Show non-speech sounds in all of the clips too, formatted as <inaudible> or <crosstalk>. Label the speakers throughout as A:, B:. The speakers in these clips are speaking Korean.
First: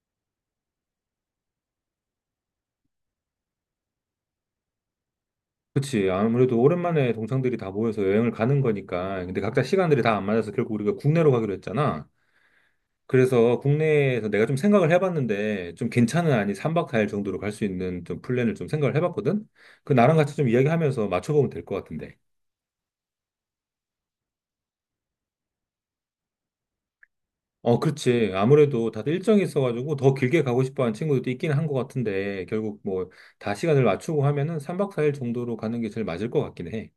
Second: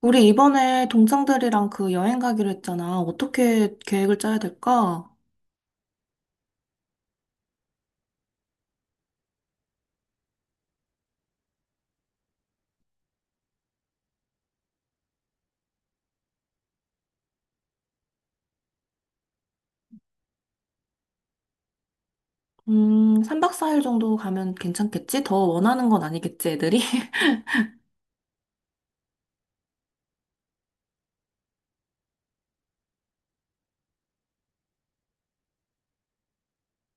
A: 우리 이번에 동창들이랑 그 여행 가기로 했잖아. 어떻게 계획을 짜야 될까?
B: 그치. 아무래도 오랜만에 동창들이 다 모여서 여행을 가는 거니까. 근데 각자 시간들이 다 안 맞아서 결국 우리가 국내로 가기로 했잖아. 그래서 국내에서 내가 좀 생각을 해봤는데 좀 괜찮은, 아니 3박 4일 정도로 갈 수 있는 좀 플랜을 좀 생각을 해봤거든? 그 나랑 같이 좀 이야기하면서 맞춰보면 될 것 같은데.
A: 3박 4일 정도 가면 괜찮겠지? 더 원하는 건 아니겠지, 애들이? <laughs>
B: 어, 그렇지. 아무래도 다들 일정이 있어가지고 더 길게 가고 싶어 하는 친구들도 있긴 한 것 같은데, 결국 뭐 다 시간을 맞추고 하면은 3박 4일 정도로 가는 게 제일 맞을 것 같긴 해.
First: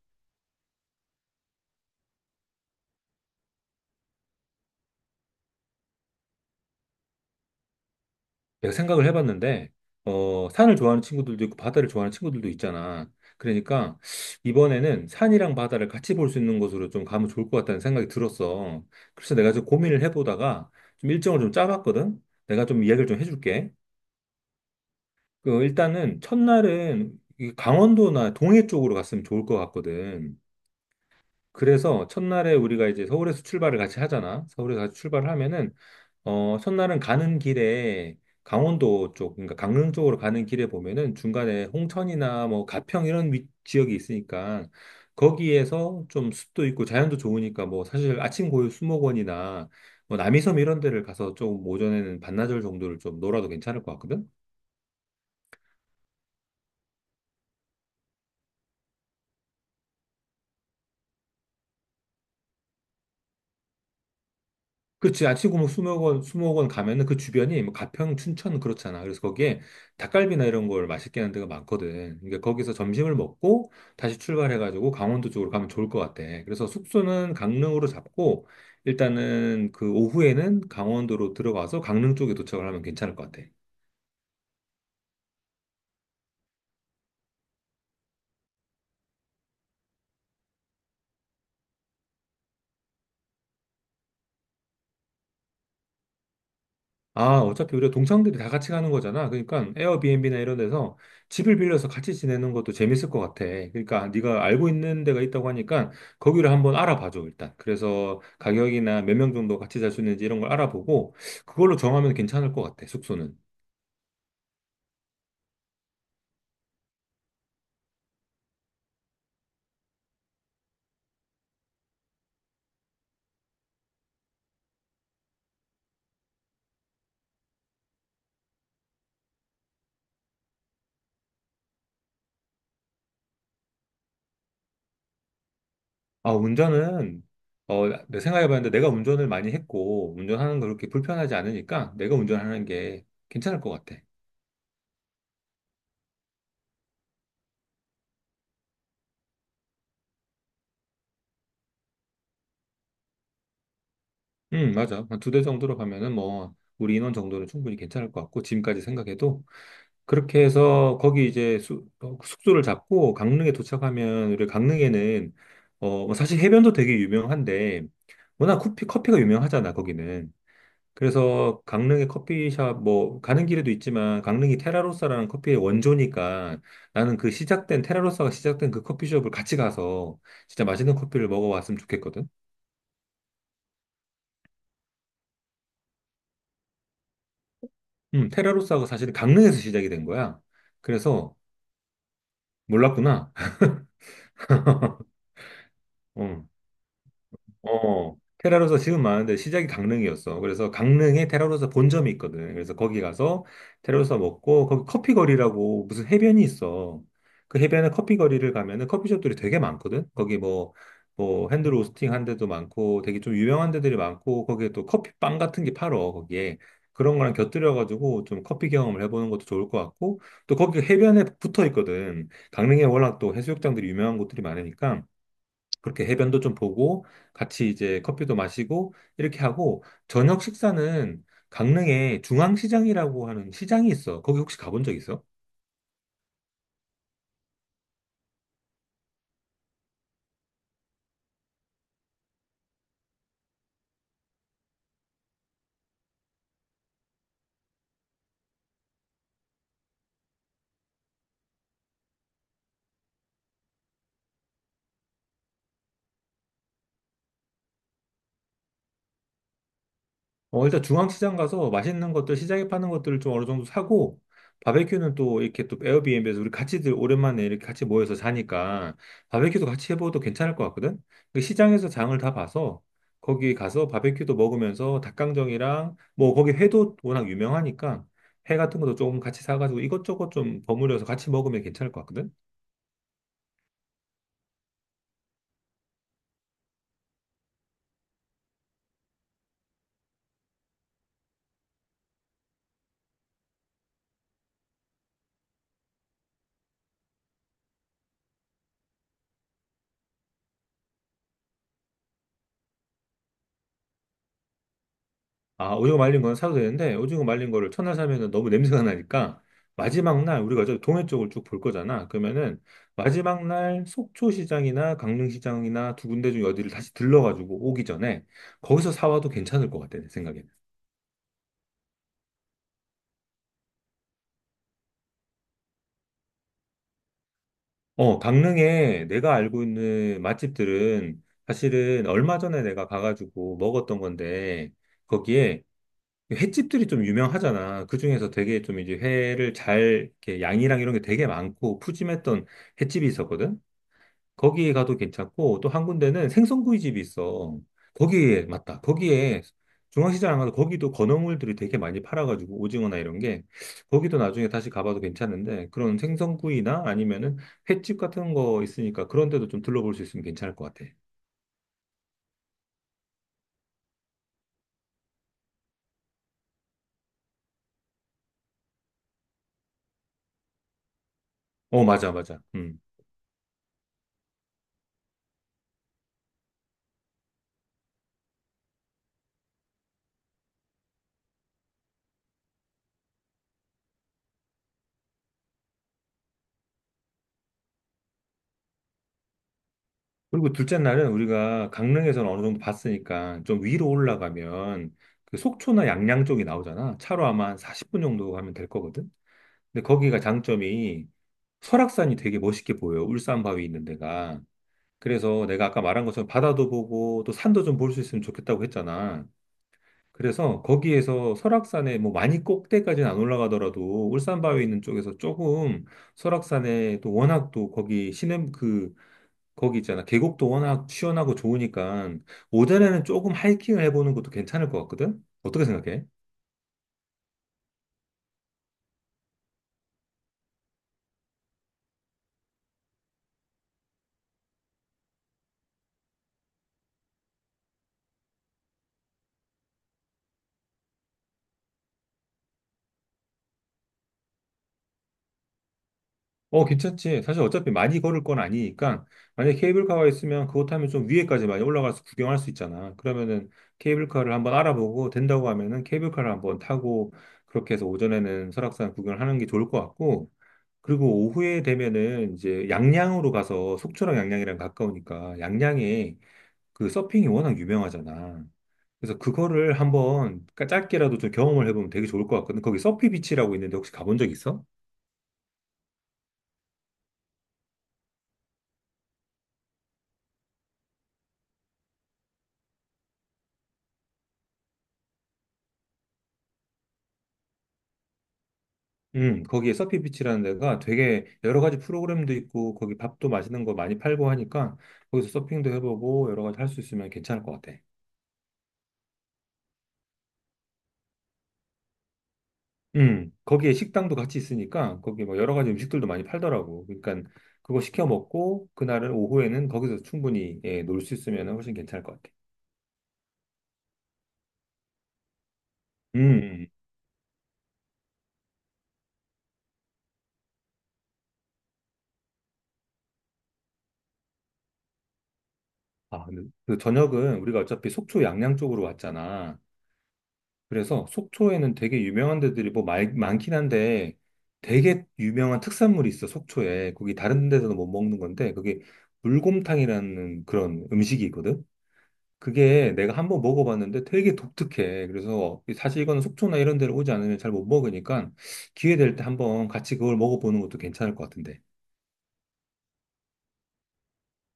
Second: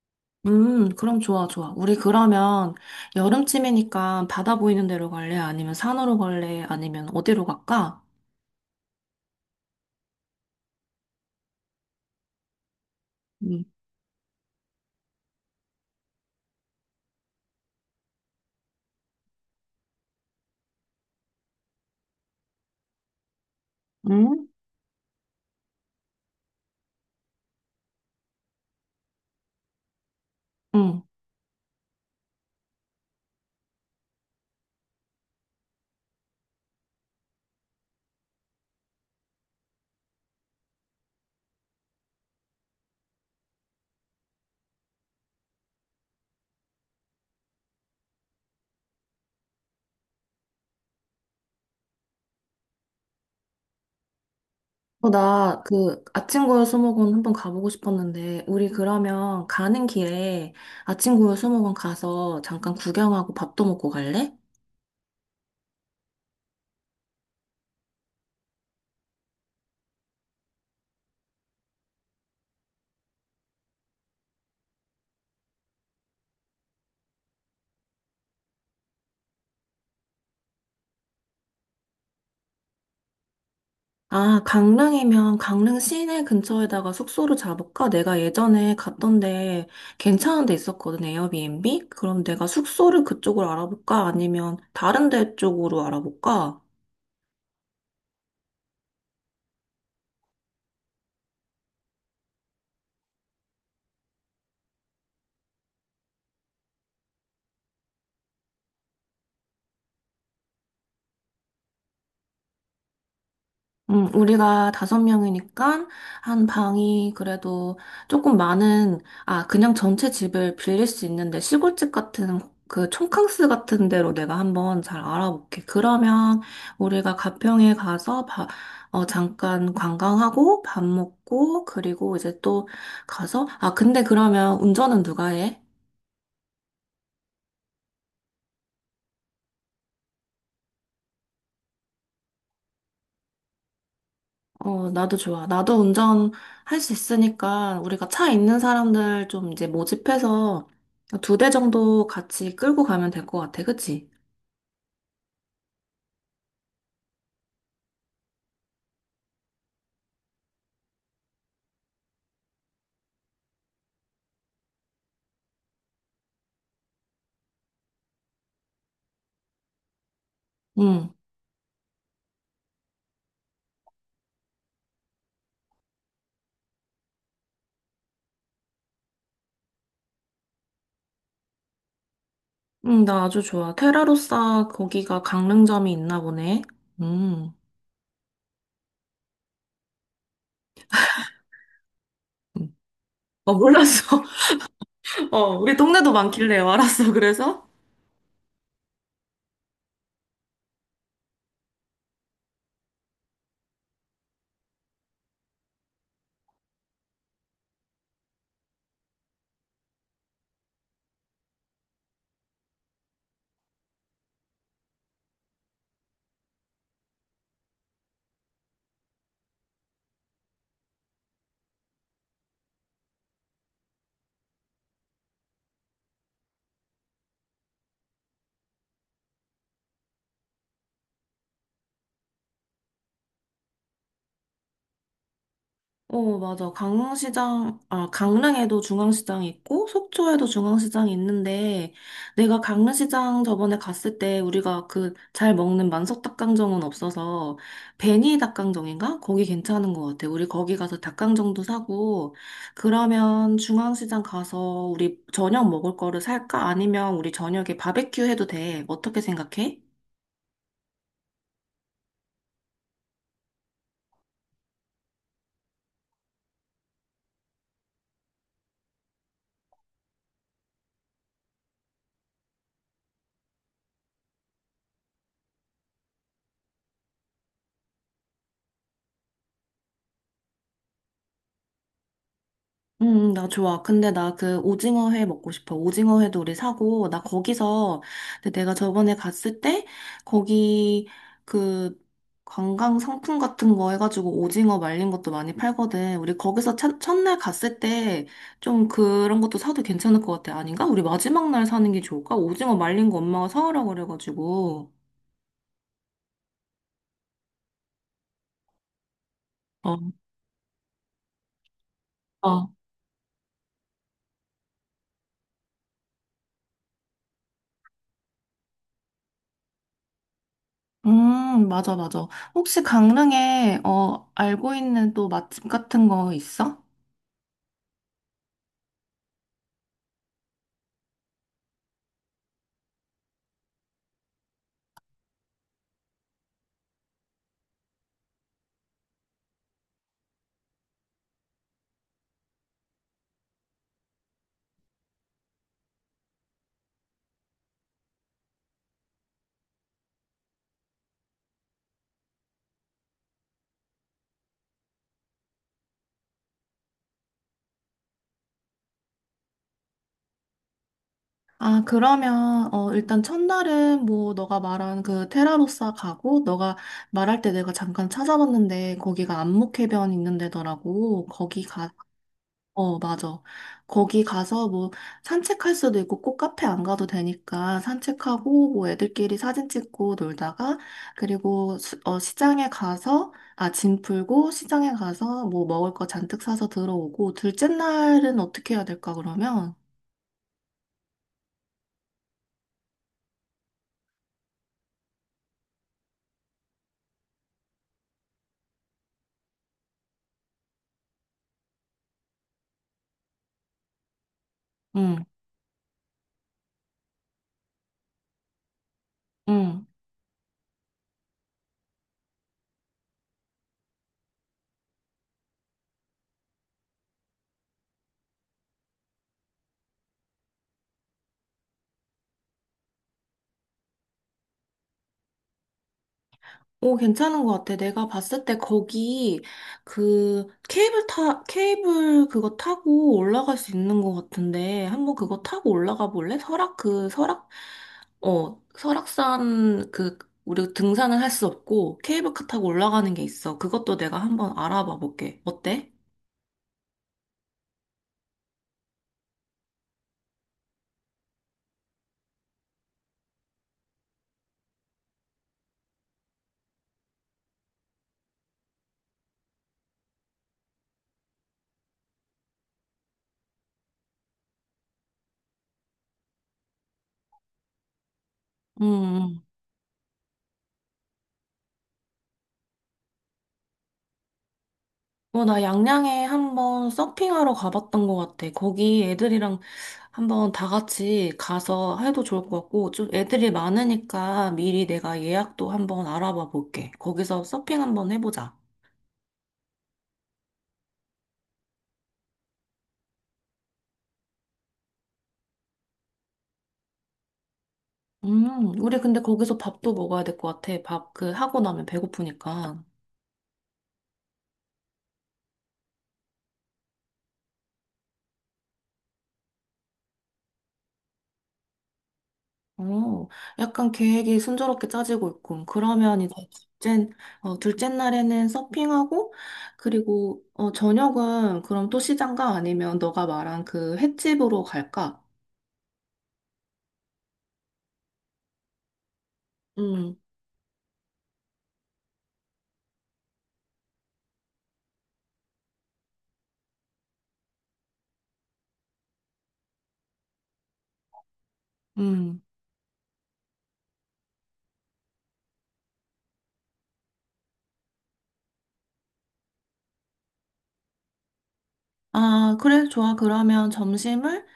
A: 그럼 좋아, 좋아. 우리 그러면 여름쯤이니까 바다 보이는 데로 갈래? 아니면 산으로 갈래? 아니면 어디로 갈까?
B: 내가 생각을 해봤는데, 산을 좋아하는 친구들도 있고, 바다를 좋아하는 친구들도 있잖아.
A: 음.
B: 그러니까 이번에는 산이랑 바다를 같이 볼 수 있는 곳으로 좀 가면 좋을 것 같다는 생각이 들었어. 그래서 내가 좀 고민을 해보다가 좀 일정을 좀 짜봤거든? 내가 좀 이야기를 좀 해줄게.
A: 응?
B: 그, 일단은 첫날은 이 강원도나 동해 쪽으로 갔으면 좋을 것 같거든.
A: 응.
B: 그래서 첫날에 우리가 이제 서울에서 출발을 같이 하잖아. 서울에서 같이 출발을 하면은, 첫날은 가는 길에 강원도 쪽, 그러니까 강릉 쪽으로 가는 길에 보면은 중간에 홍천이나 뭐 가평 이런 지역이 있으니까 거기에서 좀 숲도 있고 자연도 좋으니까 뭐 사실 아침고요 수목원이나 뭐 남이섬 이런 데를 가서 좀 오전에는 반나절 정도를 좀 놀아도 괜찮을 것 같거든?
A: 아침고요 수목원 한번 가보고 싶었는데, 우리 그러면 가는 길에 아침고요 수목원 가서 잠깐 구경하고 밥도 먹고 갈래?
B: 그렇지. 아치구무 수목원, 가면은 그 주변이 뭐 가평, 춘천 그렇잖아. 그래서 거기에 닭갈비나 이런 걸 맛있게 하는 데가 많거든. 그러니까 거기서 점심을 먹고 다시 출발해가지고 강원도 쪽으로 가면 좋을 것 같아. 그래서 숙소는 강릉으로 잡고 일단은 그 오후에는 강원도로 들어가서 강릉 쪽에 도착을 하면 괜찮을 것 같아.
A: 아, 강릉이면 강릉 시내 근처에다가 숙소를 잡을까? 내가 예전에 갔던데 괜찮은 데 있었거든, 에어비앤비? 그럼 내가 숙소를 그쪽으로 알아볼까? 아니면 다른 데 쪽으로 알아볼까?
B: 아, 어차피 우리가 동창들이 다 같이 가는 거잖아. 그러니까 에어비앤비나 이런 데서 집을 빌려서 같이 지내는 것도 재밌을 것 같아. 그러니까 네가 알고 있는 데가 있다고 하니까 거기를 한번 알아봐줘, 일단. 그래서 가격이나 몇 명 정도 같이 잘 수 있는지 이런 걸 알아보고 그걸로 정하면 괜찮을 것 같아, 숙소는.
A: 우리가 다섯 명이니까 한 방이 그래도 조금 그냥 전체 집을 빌릴 수 있는데 시골집 같은 그 촌캉스 같은 데로 내가 한번 잘 알아볼게. 그러면 우리가 가평에 가서 잠깐 관광하고 밥 먹고 그리고 이제 또 근데 그러면 운전은 누가 해?
B: 아, 운전은, 내 생각해봤는데 내가 운전을 많이 했고 운전하는 거 그렇게 불편하지 않으니까 내가 운전하는 게 괜찮을 것 같아.
A: 어, 나도 좋아. 나도 운전할 수 있으니까 우리가 차 있는 사람들 좀 이제 모집해서 2대 정도 같이 끌고 가면 될 것 같아. 그치?
B: 맞아. 한 2대 정도로 가면은 뭐 우리 인원 정도는 충분히 괜찮을 것 같고, 지금까지 생각해도. 그렇게 해서 거기 이제 소를 잡고 강릉에 도착하면 우리 강릉에는, 뭐 사실 해변도 되게 유명한데, 워낙 커피가 유명하잖아, 거기는.
A: 응,
B: 그래서 강릉의 커피숍, 뭐 가는 길에도 있지만, 강릉이 테라로사라는 커피의 원조니까 나는 테라로사가 시작된 그 커피숍을 같이 가서 진짜 맛있는 커피를 먹어왔으면 좋겠거든.
A: 응, 나 아주 좋아. 테라로사 거기가 강릉점이 있나 보네. 음.
B: 테라로사가 사실 강릉에서 시작이 된 거야. 그래서
A: 음.
B: 몰랐구나.
A: 어, 몰랐어.
B: <laughs>
A: <laughs> 어, 우리 동네도
B: 어.
A: 많길래 알았어. 그래서?
B: 어, 테라로서 지금 많은데 시작이 강릉이었어. 그래서 강릉에 테라로서 본점이 있거든. 그래서 거기 가서 테라로서 먹고 거기 커피 거리라고 무슨 해변이 있어. 그 해변에 커피 거리를 가면은 커피숍들이 되게 많거든. 거기 뭐 핸드 로스팅 한 데도 많고 되게 좀 유명한 데들이 많고 거기에 또 커피빵 같은 게 팔어 거기에 그런 거랑 곁들여가지고 좀 커피 경험을 해보는 것도 좋을 것 같고 또 거기 해변에 붙어 있거든. 강릉에 워낙 또 해수욕장들이 유명한 곳들이 많으니까 그렇게 해변도 좀 보고 같이 이제 커피도 마시고 이렇게 하고, 저녁 식사는 강릉에 중앙시장이라고 하는 시장이 있어. 거기 혹시 가본 적 있어?
A: 어, 맞아. 강릉시장, 아, 강릉에도 중앙시장이 있고, 속초에도 중앙시장이 있는데, 내가 강릉시장 저번에 갔을 때 우리가 그 잘 먹는 만석닭강정은 없어서, 베니 닭강정인가? 거기 괜찮은 것 같아. 우리 거기 가서 닭강정도 사고, 그러면 중앙시장 가서 우리 저녁 먹을 거를 살까? 아니면 우리 저녁에 바베큐 해도 돼. 어떻게 생각해?
B: 어, 일단 중앙시장 가서 맛있는 것들, 시장에 파는 것들을 좀 어느 정도 사고, 바베큐는 또 이렇게 또 에어비앤비에서 우리 같이들 오랜만에 이렇게 같이 모여서 자니까 바베큐도 같이 해봐도 괜찮을 것 같거든? 그 시장에서 장을 다 봐서 거기 가서 바베큐도 먹으면서 닭강정이랑 뭐 거기 회도 워낙 유명하니까 회 같은 것도 조금 같이 사가지고 이것저것 좀 버무려서 같이 먹으면 괜찮을 것 같거든?
A: 나 좋아. 근데 나 그 오징어 회 먹고 싶어. 오징어 회도 우리 사고, 나 거기서, 근데 내가 저번에 갔을 때, 거기 그 관광 상품 같은 거 해가지고 오징어 말린 것도 많이 팔거든. 우리 거기서 첫날 갔을 때 좀 그런 것도 사도 괜찮을 것 같아. 아닌가? 우리 마지막 날 사는 게 좋을까? 오징어 말린 거 엄마가 사오라고 그래가지고.
B: 아, 오징어 말린 건 사도 되는데 오징어 말린 거를 첫날 사면은 너무 냄새가 나니까
A: 어,
B: 마지막 날, 우리가 저 동해 쪽을 쭉 볼 거잖아. 그러면은
A: 어.
B: 마지막 날 속초시장이나 강릉시장이나 2군데 중에 어디를 다시 들러가지고 오기 전에 거기서 사와도 괜찮을 것 같아, 내 생각에는.
A: 맞아, 맞아. 혹시 강릉에, 어, 알고 있는 또 맛집 같은 거 있어?
B: 어, 강릉에 내가 알고 있는 맛집들은 사실은 얼마 전에 내가 가가지고 먹었던 건데 거기에 횟집들이 좀 유명하잖아. 그중에서 되게 좀 이제 회를 잘, 이렇게 양이랑 이런 게 되게 많고 푸짐했던 횟집이 있었거든. 거기에 가도 괜찮고, 또 한 군데는 생선구이집이 있어. 거기에, 맞다. 거기에 중앙시장 안 가도 거기도 건어물들이 되게 많이 팔아가지고 오징어나 이런 게. 거기도 나중에 다시 가봐도 괜찮은데 그런 생선구이나 아니면은 횟집 같은 거 있으니까 그런 데도 좀 둘러볼 수 있으면 괜찮을 것 같아.
A: 일단 첫날은 뭐, 너가 말한 그 테라로사 가고, 너가 말할 때 내가 잠깐 찾아봤는데, 거기가 안목해변 있는 데더라고.
B: 어, 맞아, 맞아. 음.
A: 어, 맞아. 거기 가서 뭐, 산책할 수도 있고, 꼭 카페 안 가도 되니까, 산책하고, 뭐, 애들끼리 사진 찍고 놀다가, 시장에 가서, 아, 짐 풀고, 시장에 가서 뭐, 먹을 거 잔뜩 사서 들어오고, 둘째 날은 어떻게 해야 될까, 그러면?
B: 그리고 둘째 날은 우리가 강릉에서는 어느 정도 봤으니까 좀 위로 올라가면 그 속초나 양양 쪽이 나오잖아. 차로 아마 한 40분 정도 가면 될 거거든. 근데 거기가 장점이 설악산이 되게 멋있게 보여. 울산 바위 있는 데가.
A: 응,
B: 그래서 내가 아까 말한 것처럼 바다도 보고 또 산도 좀 볼 수 있으면 좋겠다고 했잖아.
A: 응.
B: 그래서 거기에서 설악산에 뭐 많이 꼭대까지는 안 올라가더라도 울산 바위 있는 쪽에서 조금 설악산에 또 워낙 또 거기 시냇 그 거기 있잖아. 계곡도 워낙 시원하고 좋으니까 오전에는 조금 하이킹을 해보는 것도 괜찮을 것 같거든? 어떻게 생각해?
A: 오, 괜찮은 것 같아. 내가 봤을 때 거기 그 케이블 그거 타고 올라갈 수 있는 것 같은데 한번 그거 타고 올라가 볼래? 설악산 그 우리 등산을 할 수 없고 케이블카 타고 올라가는 게 있어. 그것도 내가 한번 알아봐 볼게. 어때?
B: 어, 괜찮지. 사실 어차피 많이 걸을 건 아니니까 만약에 케이블카가 있으면 그것 타면 좀 위에까지 많이 올라가서 구경할 수 있잖아. 그러면은 케이블카를 한번 알아보고 된다고 하면은 케이블카를 한번 타고 그렇게 해서 오전에는 설악산 구경을 하는 게 좋을 것 같고 그리고 오후에 되면은 이제 양양으로 가서 속초랑 양양이랑 가까우니까 양양에 그 서핑이 워낙 유명하잖아.
A: 음.
B: 그래서
A: 음.
B: 그거를 한번 짧게라도 좀 경험을 해보면 되게 좋을 것 같거든. 거기 서피 비치라고 있는데 혹시 가본 적 있어?
A: 어, 나 양양에 한번 서핑하러 가봤던 것 같아. 거기 애들이랑 한번 다 같이 가서 해도 좋을 것 같고, 좀 애들이 많으니까 미리 내가 예약도 한번 알아봐 볼게. 거기서 서핑 한번 해보자.
B: 거기에 서피 비치라는 데가 되게 여러 가지 프로그램도 있고 거기 밥도 맛있는 거 많이 팔고 하니까 거기서 서핑도 해보고 여러 가지 할 수 있으면 괜찮을 것 같아.
A: 우리 근데 거기서 밥도 먹어야 될 것 같아. 밥 그 하고 나면 배고프니까.
B: 거기에 식당도 같이 있으니까 거기 뭐 여러 가지 음식들도 많이 팔더라고. 그러니까 그거 시켜 먹고 그날은 오후에는 거기서 충분히 예, 놀 수 있으면 훨씬 괜찮을 것 같아.
A: 어, 약간 계획이 순조롭게 짜지고 있군. 그러면 이제
B: 음.
A: 둘째, 둘째 날에는 서핑하고, 저녁은 그럼 또 시장가 아니면 너가 말한 그 횟집으로 갈까?
B: 아, 근데 그 저녁은 우리가 어차피 속초 양양 쪽으로 왔잖아.
A: 음,
B: 그래서 속초에는 되게 유명한 데들이 뭐 많긴 한데 되게 유명한 특산물이 있어, 속초에. 거기 다른 데서는 못 먹는 건데 그게 물곰탕이라는 그런 음식이 있거든.
A: 음.
B: 그게 내가 한번 먹어봤는데 되게 독특해. 그래서 사실 이거는 속초나 이런 데를 오지 않으면 잘 못 먹으니까 기회 될 때 한번 같이 그걸 먹어보는 것도 괜찮을 것 같은데.
A: 아, 그래, 좋아. 그러면 점심을,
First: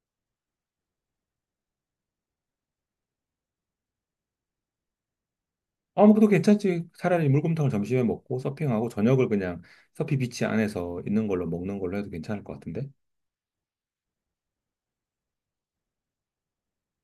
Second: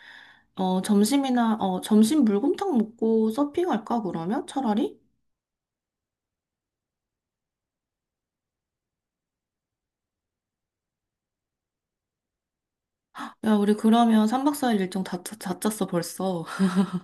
A: 어, 점심이나, 어, 점심 물곰탕 먹고 서핑할까, 그러면? 차라리?
B: 아, 뭐, 그도 괜찮지. 차라리 물곰탕을 점심에 먹고 서핑하고 저녁을 그냥 서피 비치 안에서 있는 걸로 먹는 걸로 해도 괜찮을 것 같은데?
A: 야, 우리 그러면 3박 4일 일정 다 짰어, 벌써.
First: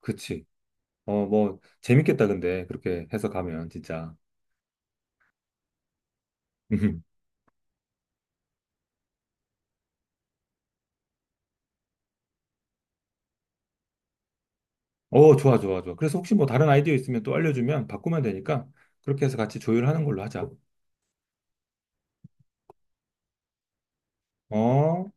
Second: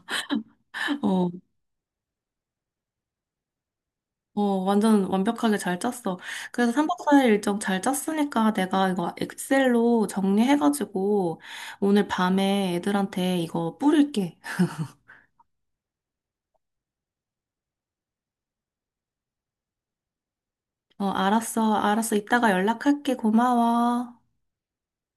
B: 그치.
A: <laughs>
B: 어,
A: 어,
B: 뭐, 재밌겠다, 근데. 그렇게 해서 가면, 진짜.
A: 어, 완전 완벽하게 잘 짰어. 그래서
B: <laughs>
A: 3박 4일 일정 잘 짰으니까 내가 이거 엑셀로 정리해가지고 오늘 밤에 애들한테 이거 뿌릴게. <laughs>
B: 어, 좋아, 좋아, 좋아. 그래서 혹시 뭐 다른 아이디어 있으면 또 알려주면 바꾸면 되니까 그렇게 해서 같이 조율하는 걸로 하자.
A: 어, 알았어, 알았어. 이따가 연락할게. 고마워.
B: 어?